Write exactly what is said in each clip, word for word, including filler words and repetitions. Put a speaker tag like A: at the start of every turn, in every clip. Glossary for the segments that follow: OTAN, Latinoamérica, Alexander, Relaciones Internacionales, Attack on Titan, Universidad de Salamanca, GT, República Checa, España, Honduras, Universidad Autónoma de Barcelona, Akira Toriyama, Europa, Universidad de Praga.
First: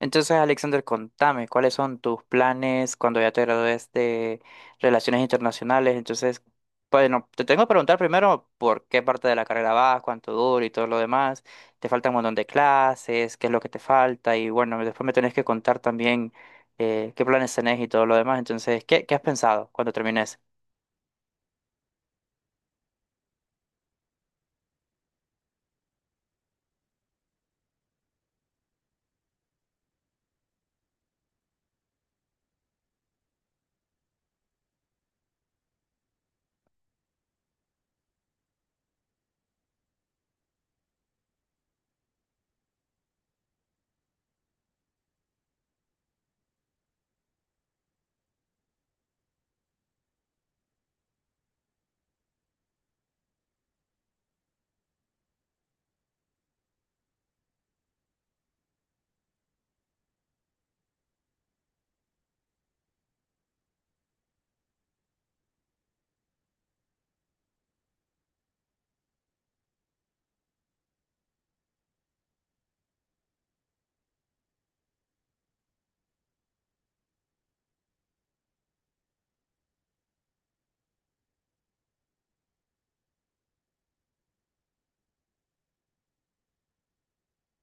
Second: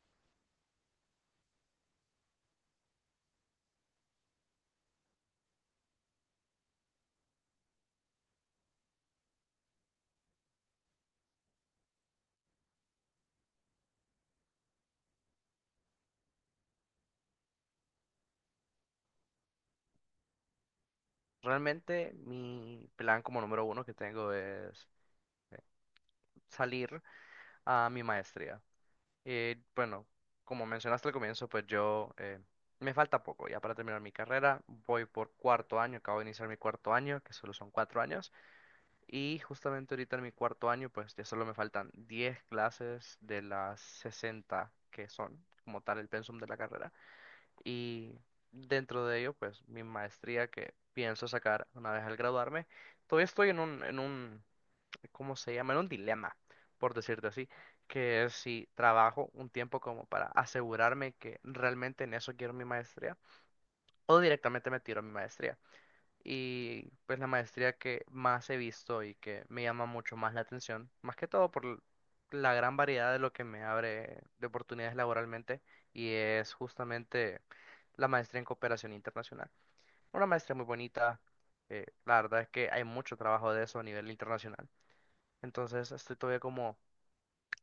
A: Entonces, Alexander, contame, ¿cuáles son tus planes cuando ya te gradúes de Relaciones Internacionales? Entonces, bueno, te tengo que preguntar primero por qué parte de la carrera vas, cuánto dura y todo lo demás. Te falta un montón de clases, qué es lo que te falta y bueno, después me tenés que contar también eh, qué planes tenés y todo lo demás. Entonces, ¿qué, ¿qué has pensado cuando termines?
B: Realmente mi plan como número uno que tengo es salir a mi maestría. Y bueno, como mencionaste al comienzo, pues yo eh, me falta poco ya para terminar mi carrera. Voy por cuarto año, acabo de iniciar mi cuarto año, que solo son cuatro años. Y justamente ahorita en mi cuarto año, pues ya solo me faltan diez clases de las sesenta que son como tal el pensum de la carrera. Y dentro de ello, pues mi maestría que pienso sacar una vez al graduarme, todavía estoy en un, en un, ¿cómo se llama? En un dilema, por decirte así, que es si trabajo un tiempo como para asegurarme que realmente en eso quiero mi maestría o directamente me tiro a mi maestría y pues la maestría que más he visto y que me llama mucho más la atención, más que todo por l- la gran variedad de lo que me abre de oportunidades laboralmente y es justamente la maestría en cooperación internacional. Una maestría muy bonita, eh, la verdad es que hay mucho trabajo de eso a nivel internacional, entonces estoy todavía como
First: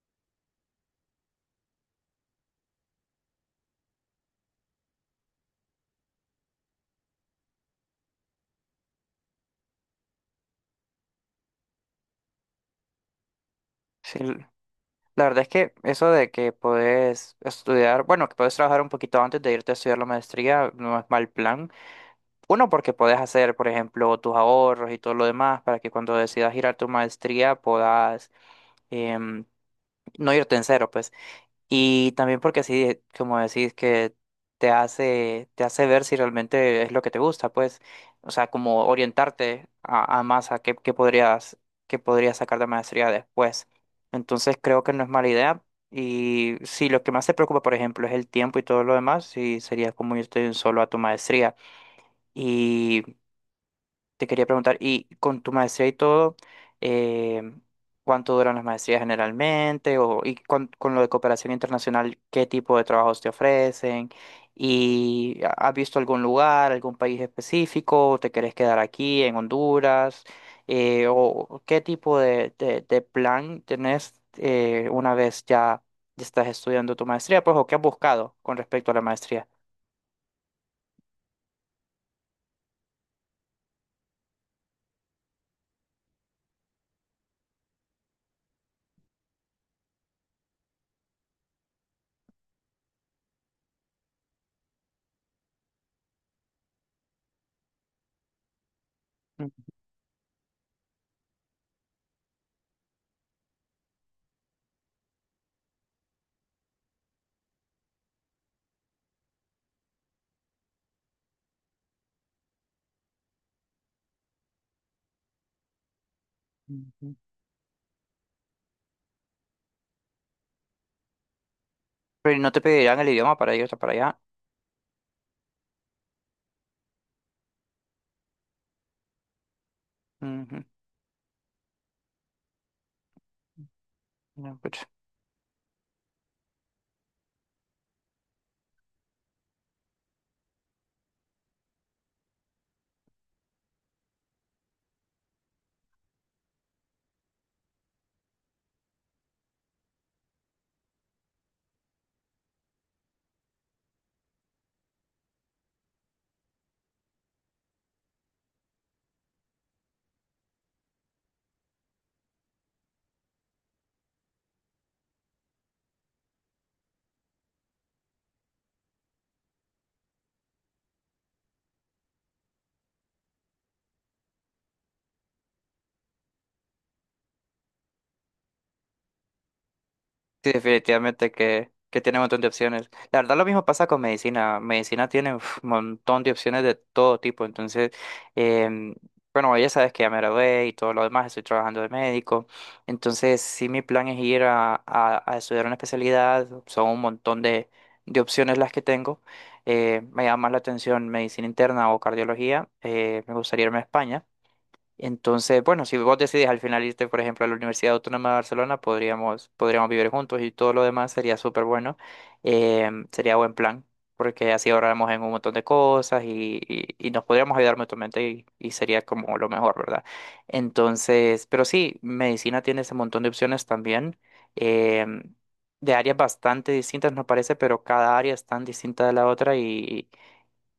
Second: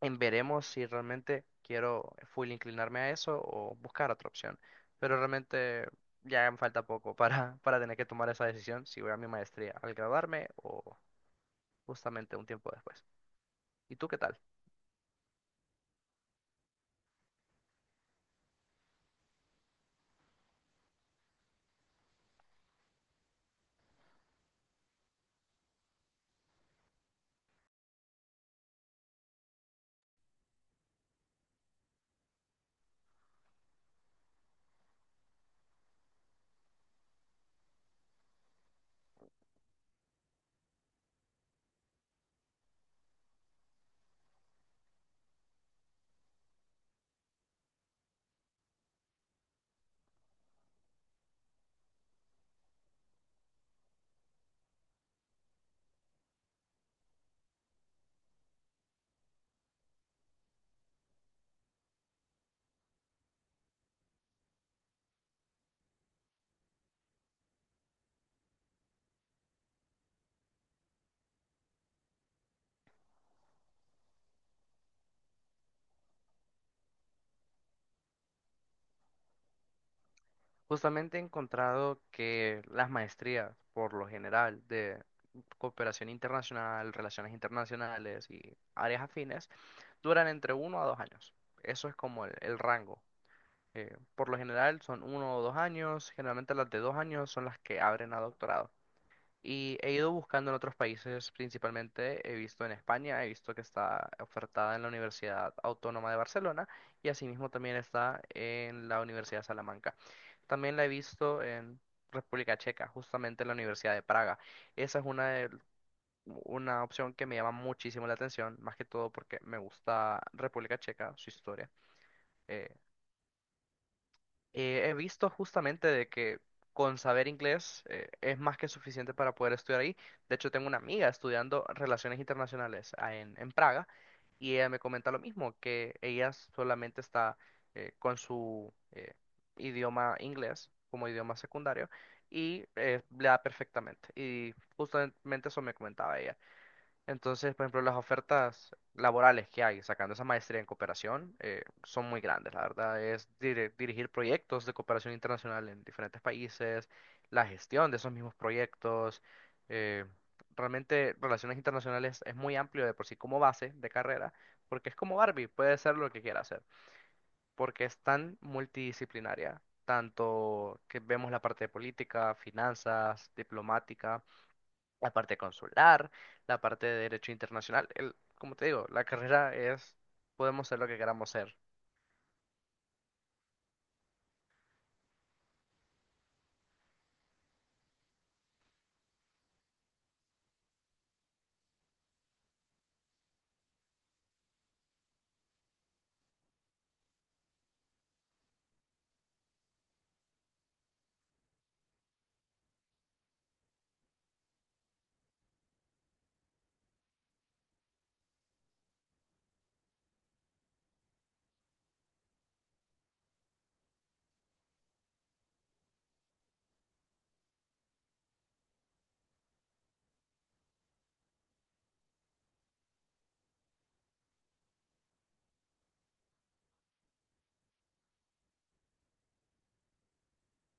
B: en veremos si realmente quiero full inclinarme a eso o buscar otra opción. Pero realmente ya me falta poco para, para tener que tomar esa decisión si voy a mi maestría al graduarme o justamente un tiempo después. ¿Y tú qué
A: Sí,
B: tal?
A: l- la verdad es que eso de que podés estudiar, bueno, que podés trabajar un poquito antes de irte a estudiar la maestría no es mal plan. Uno, porque podés hacer, por ejemplo, tus ahorros y todo lo demás para que cuando decidas girar tu maestría puedas em, no irte en cero, pues. Y también porque así, como decís, que te hace, te hace ver si realmente es lo que te gusta, pues. O sea, como orientarte a, a más a qué, qué podrías, qué podrías sacar de maestría después. Entonces creo que no es mala idea. Y si lo que más te preocupa, por ejemplo, es el tiempo y todo lo demás, sí sería como irte de un solo a tu maestría. Y te quería preguntar, y con tu maestría y todo, eh, ¿cuánto duran las maestrías generalmente? O, y con, con lo de cooperación internacional, ¿qué tipo de trabajos te ofrecen? ¿Y ha- has visto algún lugar, algún país específico? ¿O te querés quedar aquí en Honduras? Eh, ¿o qué tipo de, de- de plan tenés eh, una vez ya estás estudiando tu maestría? Pues, ¿o qué has buscado con respecto a la maestría?
B: Justamente he encontrado que las maestrías, por lo general, de cooperación internacional, relaciones internacionales y áreas afines, duran entre uno a dos años. Eso es como el, el rango. Eh, por lo general son uno o dos años, generalmente las de dos años son las que abren a doctorado.
A: Ujú.
B: Y he ido buscando en otros países, principalmente he visto en España, he visto que está ofertada en la Universidad Autónoma de Barcelona y asimismo también está en la Universidad de Salamanca. También la he visto en República Checa, justamente en la Universidad de Praga. Esa es una, de- una
A: Ujú.
B: opción que me llama muchísimo la atención, más que todo porque me gusta República Checa, su historia.
A: Pero no te
B: eh,
A: pedirán el idioma para irte para allá.
B: Eh, he visto justamente de que con saber inglés eh, es más que suficiente para poder estudiar ahí. De hecho,
A: Ujú.
B: tengo una amiga estudiando relaciones internacionales ah, en, en Praga y
A: No,
B: ella me
A: pues.
B: comenta lo mismo, que ella solamente está eh, con su eh, idioma inglés como idioma secundario y eh, le da perfectamente. Y justamente eso me comentaba ella. Entonces, por ejemplo, las ofertas laborales que hay sacando esa maestría en cooperación eh, son muy grandes, la verdad. Es dire- dirigir proyectos de cooperación internacional en diferentes países, la gestión de esos mismos proyectos. eh, Realmente, relaciones internacionales es muy amplio de por sí como base de carrera, porque es como Barbie, puede ser lo que quiera hacer, porque es tan multidisciplinaria, tanto que vemos la parte de política, finanzas, diplomática, la parte consular, la parte de derecho internacional. El, como te digo, la carrera es,
A: Sí,
B: podemos ser lo que queramos
A: definitivamente
B: ser.
A: que, que tiene un montón de opciones. La verdad, lo mismo pasa con medicina. Medicina tiene un montón de opciones de todo tipo. Entonces, em, bueno, ya sabes que ya me gradué y todo lo demás, estoy trabajando de médico. Entonces, sí, mi plan es ir a, a, a estudiar una especialidad. Son un montón de, de opciones las que tengo. Eh, me llama más la atención medicina interna o cardiología. Eh, me gustaría irme a España. Entonces, bueno, si vos decidís al final irte, por ejemplo, a la Universidad Autónoma de Barcelona, podríamos, podríamos vivir juntos y todo lo demás sería súper bueno. Em, sería buen plan, porque así ahorramos en un montón de cosas y, y- y nos podríamos ayudar mutuamente y, y sería como lo mejor, ¿verdad? Entonces, pero sí, medicina tiene ese montón de opciones también, em, de áreas bastante distintas, nos parece, pero cada área es tan distinta de la otra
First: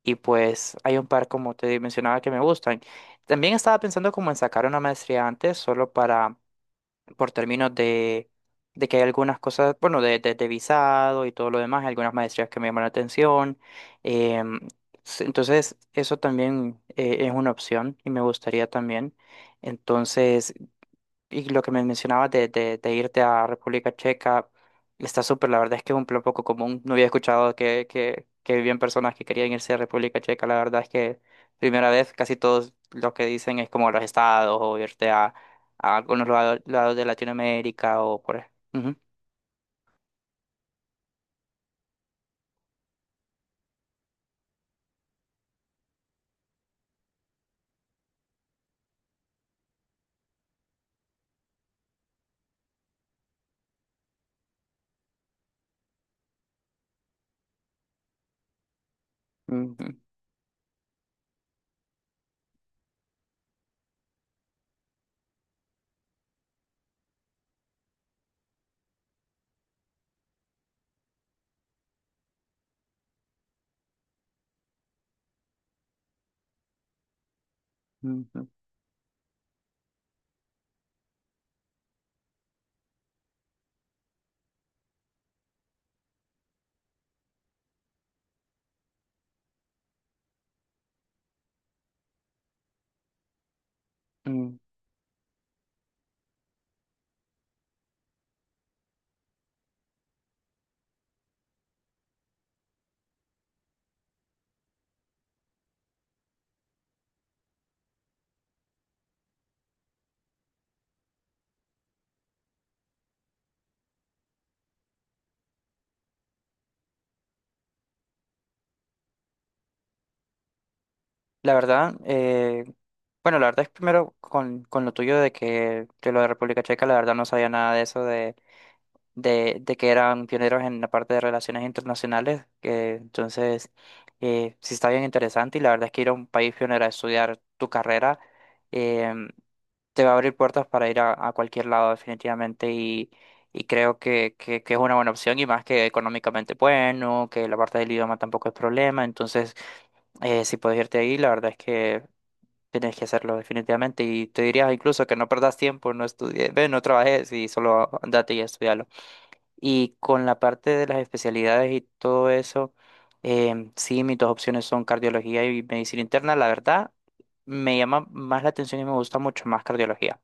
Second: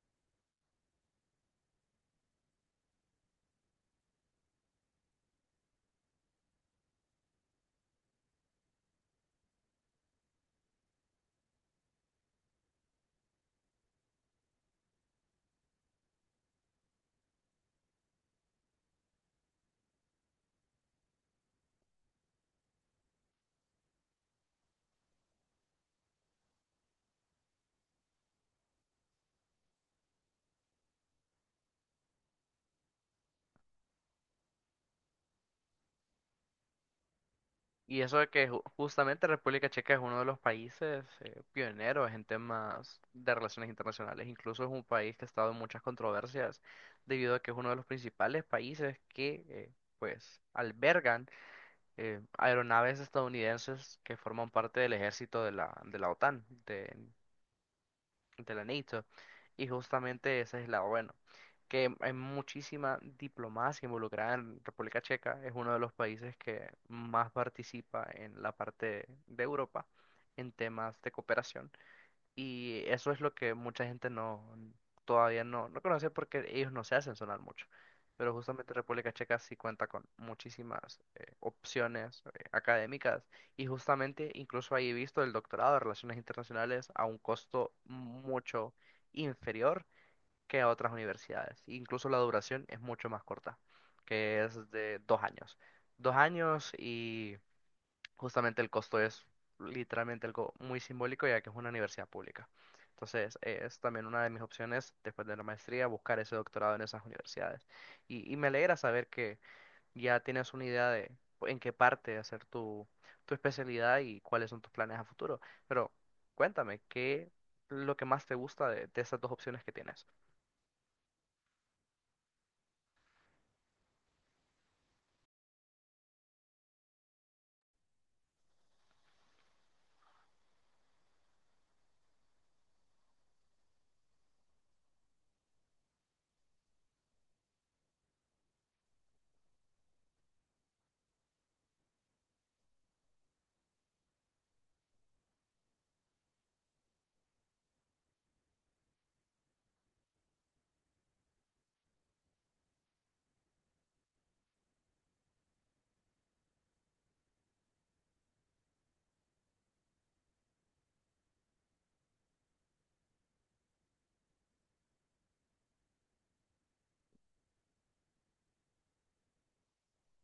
A: y pues hay un par, como te mencionaba, que me gustan. También estaba pensando como en sacar una maestría antes, solo para, por términos de, de que hay algunas cosas, bueno, de, de, de visado y todo lo demás, hay algunas maestrías que me llaman la atención. Em, s- entonces, eso también eh, es una opción y me gustaría también. Entonces, y lo que me mencionabas de, de, de irte a República Checa está súper, la verdad es que es un plan poco común. No había escuchado que, que, que vivían personas que querían irse a República Checa. La verdad es que primera vez casi todos lo que dicen es como los estados o irte a, a algunos lado- lados de Latinoamérica
B: Y eso
A: o
B: de
A: por... ej-
B: que ju-
A: Ujú,
B: justamente República Checa es uno de los países eh, pioneros en temas de relaciones internacionales. Incluso es un país que ha estado en muchas controversias debido a que es uno de los principales países que eh, pues albergan eh, aeronaves estadounidenses que forman parte del ejército de la, de la OTAN, de, de la. Y
A: ujú,
B: justamente ese es el lado bueno, que hay muchísima diplomacia involucrada en República Checa, es uno de los países que más participa en la parte de Europa en temas de cooperación. Y eso es lo que mucha gente no, todavía no, no conoce porque ellos no se hacen sonar mucho. Pero
A: ujú,
B: justamente República Checa sí cuenta con muchísimas eh, opciones eh, académicas y justamente incluso ahí he visto el doctorado de Relaciones Internacionales a un costo mucho inferior que a otras universidades. Incluso la duración es mucho más corta, que
A: ujú.
B: es de dos años. Dos años. Y justamente el costo es literalmente algo muy simbólico ya que es una universidad pública. Entonces, eh, es también una de mis opciones después de la maestría, buscar ese doctorado en esas universidades. Y, y me alegra saber que ya tienes una idea de en qué parte hacer tu, tu especialidad y cuáles son tus planes a futuro. Pero cuéntame, ¿qué es lo que más te gusta de, de esas dos opciones que tienes?
A: La verdad, eh, bueno, la verdad es primero con, con lo tuyo de que de lo de República Checa, la verdad no sabía nada de eso de, de que eran pioneros en la parte de relaciones internacionales, que entonces eh, sí está bien interesante y la verdad es que ir a un país pionero a estudiar tu carrera em, te va a abrir puertas para ir a, a cualquier lado definitivamente y, y creo que, que, que es una buena opción y más que económicamente bueno, que la parte del idioma tampoco es problema, entonces eh, si puedes irte ahí, la verdad es que... Tienes que hacerlo definitivamente y te diría incluso que no perdas tiempo, no estudies, ve, no trabajes y solo andate y estudialo. Y con la parte de las especialidades y todo eso, em, sí, mis dos opciones son cardiología y medicina interna. La verdad, me llama más la atención y me gusta mucho más cardiología.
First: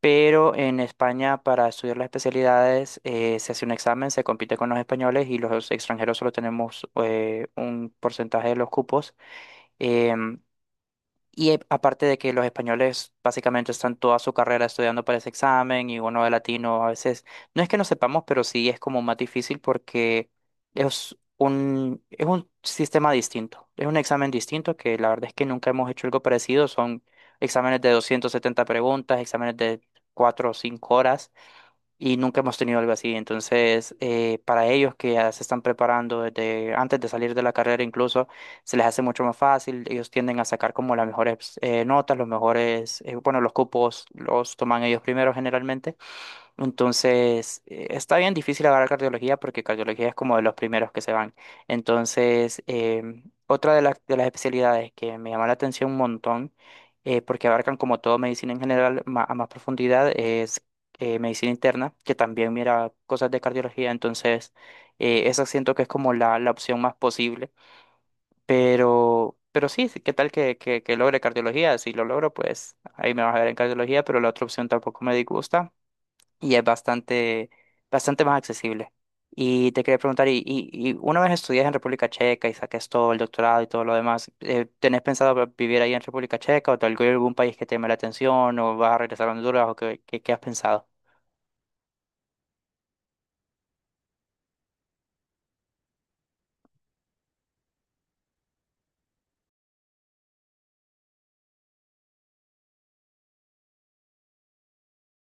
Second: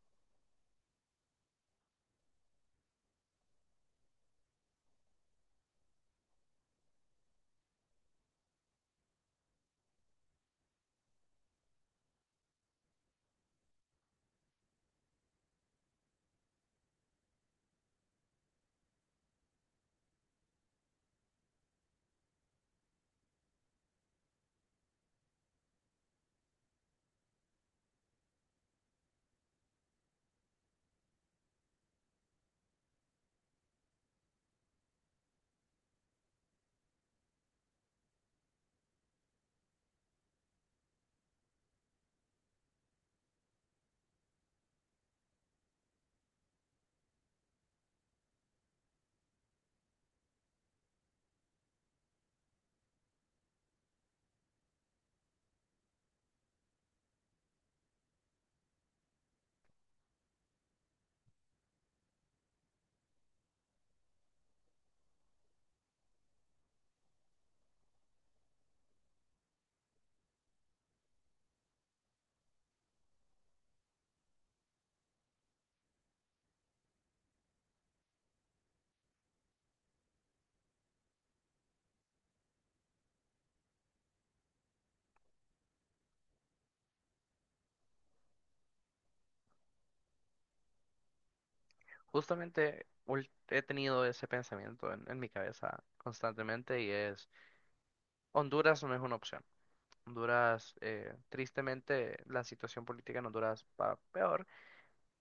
A: Pero en España, para estudiar las especialidades, eh, se hace un examen, se compite con los españoles y los extranjeros solo tenemos eh, un porcentaje de los cupos. Em, y eh, aparte de que los españoles básicamente están toda su carrera estudiando para ese examen y uno de latino a veces, no es que no sepamos, pero sí es como más difícil porque es un, es un sistema distinto, es un examen distinto que la verdad es que nunca hemos hecho algo parecido, son exámenes de doscientas setenta preguntas, exámenes de cuatro o cinco horas y nunca hemos tenido algo así. Entonces, eh, para ellos que ya se están preparando desde antes de salir de la carrera, incluso se les hace mucho más fácil. Ellos tienden a sacar como las mejores eh, notas, los mejores, eh, bueno, los cupos los toman ellos primero generalmente. Entonces, eh, está bien difícil agarrar cardiología porque cardiología es como de los primeros que se van. Entonces, em, otra de las, de las especialidades que me llama la atención un montón, eh, porque abarcan como todo medicina en general ma- a más profundidad, es eh, medicina interna, que también mira cosas de cardiología. Entonces, eh, esa siento que es como la, la opción más posible. Pero, pero sí, sí, ¿qué tal que, que, que logre cardiología? Si lo logro, pues ahí me vas a ver en cardiología, pero la otra opción tampoco me disgusta y es bastante, bastante más accesible. Y te quería preguntar, y, y, y una vez estudias en República Checa y saques todo el doctorado y todo lo demás, eh, ¿tenés pensado va- vivir ahí en República Checa o te algo- algún país que te llame la atención o vas a regresar a Honduras o qué, qué, qué has pensado?
B: Justamente ul- he tenido ese pensamiento en en mi cabeza constantemente y es, Honduras no es una opción. Honduras, eh, tristemente, la situación política en Honduras va peor.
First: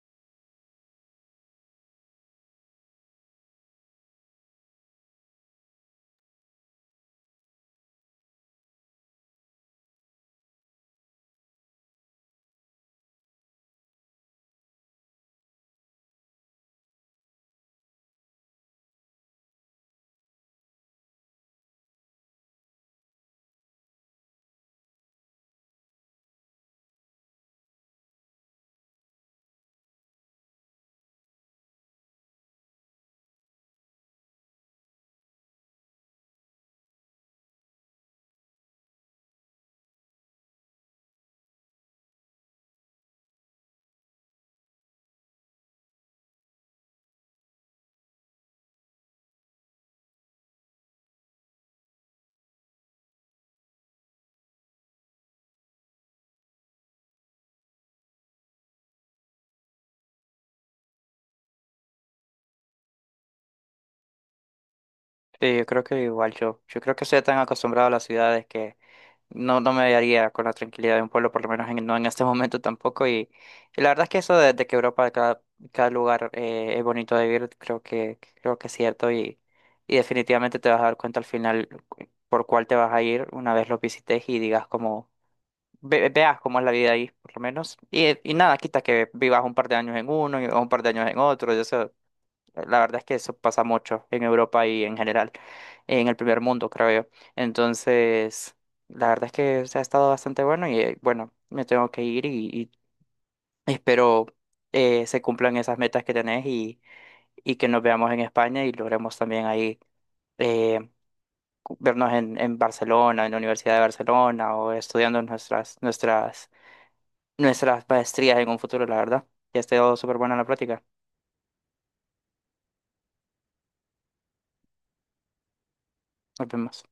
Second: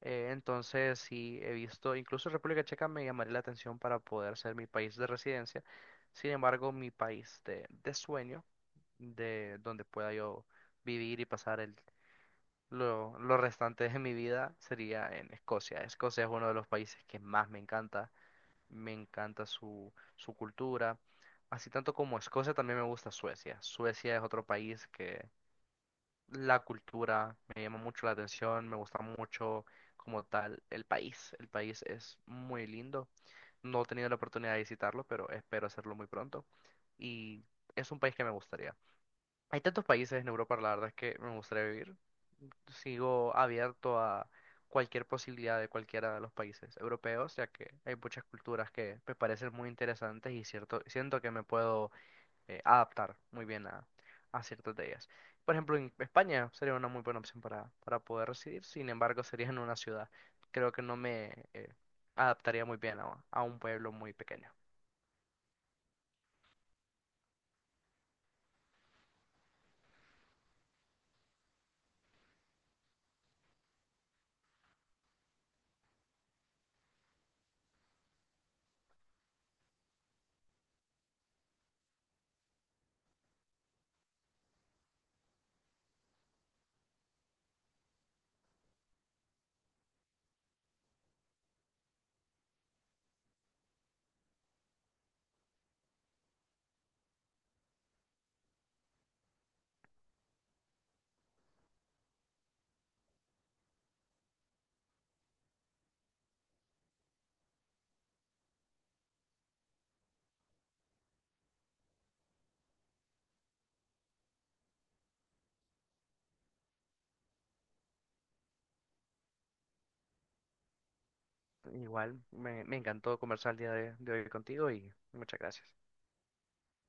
B: Eh, entonces, sí he visto, incluso República Checa me llamaría la atención para poder ser mi país de residencia. Sin embargo, mi país de, de sueño, de donde pueda yo vivir y pasar el, lo, lo restante de mi vida, sería en Escocia. Escocia es uno de los países que más me encanta. Me encanta su, su cultura. Así tanto como Escocia, también me gusta Suecia. Suecia es otro país que la cultura me llama mucho la atención, me gusta mucho como tal el país. El país es muy lindo. No he tenido la oportunidad de visitarlo, pero espero hacerlo muy pronto. Y es un país que me gustaría. Hay tantos países en Europa, la verdad es que me gustaría vivir. Sigo abierto a cualquier posibilidad de cualquiera de los países europeos, ya que hay muchas culturas que me parecen muy interesantes y cierto, siento que me puedo eh, adaptar muy bien a, a ciertas de ellas. Por ejemplo, en España sería una muy buena opción para, para poder residir, sin embargo, sería en una ciudad. Creo que no me eh, adaptaría muy bien a, a un pueblo muy pequeño.
A: Sí, yo creo que igual yo, yo creo que estoy tan acostumbrado a las ciudades que no, no me haría con la tranquilidad de un pueblo, por lo menos en- no en este momento tampoco. Y, y la verdad es que eso de, de que Europa, cada, cada lugar eh, es bonito de vivir, creo que, creo que es cierto. Y, y definitivamente te vas a dar cuenta al final cu- por cuál te vas a ir una vez lo visites y digas como, ve- veas cómo es la vida ahí, por lo menos. Y, y nada, quita que vivas un par de años en uno y o un par de años en otro. La verdad es que eso pasa mucho en Europa y en general, en el primer mundo, creo yo. Entonces, la verdad es que se ha estado bastante bueno y eh, bueno, me tengo que ir y, y espero eh, se cumplan esas metas que tenés y, y que nos veamos en España y logremos también ahí eh, cu- vernos en, en Barcelona, en la Universidad de Barcelona o estudiando nuestras, nuestras, nuestras maestrías en un futuro, la verdad. Ya ha estado súper buena la plática.
B: Igual, me, me encantó conversar el día de de hoy contigo y muchas gracias.
A: Nos vemos.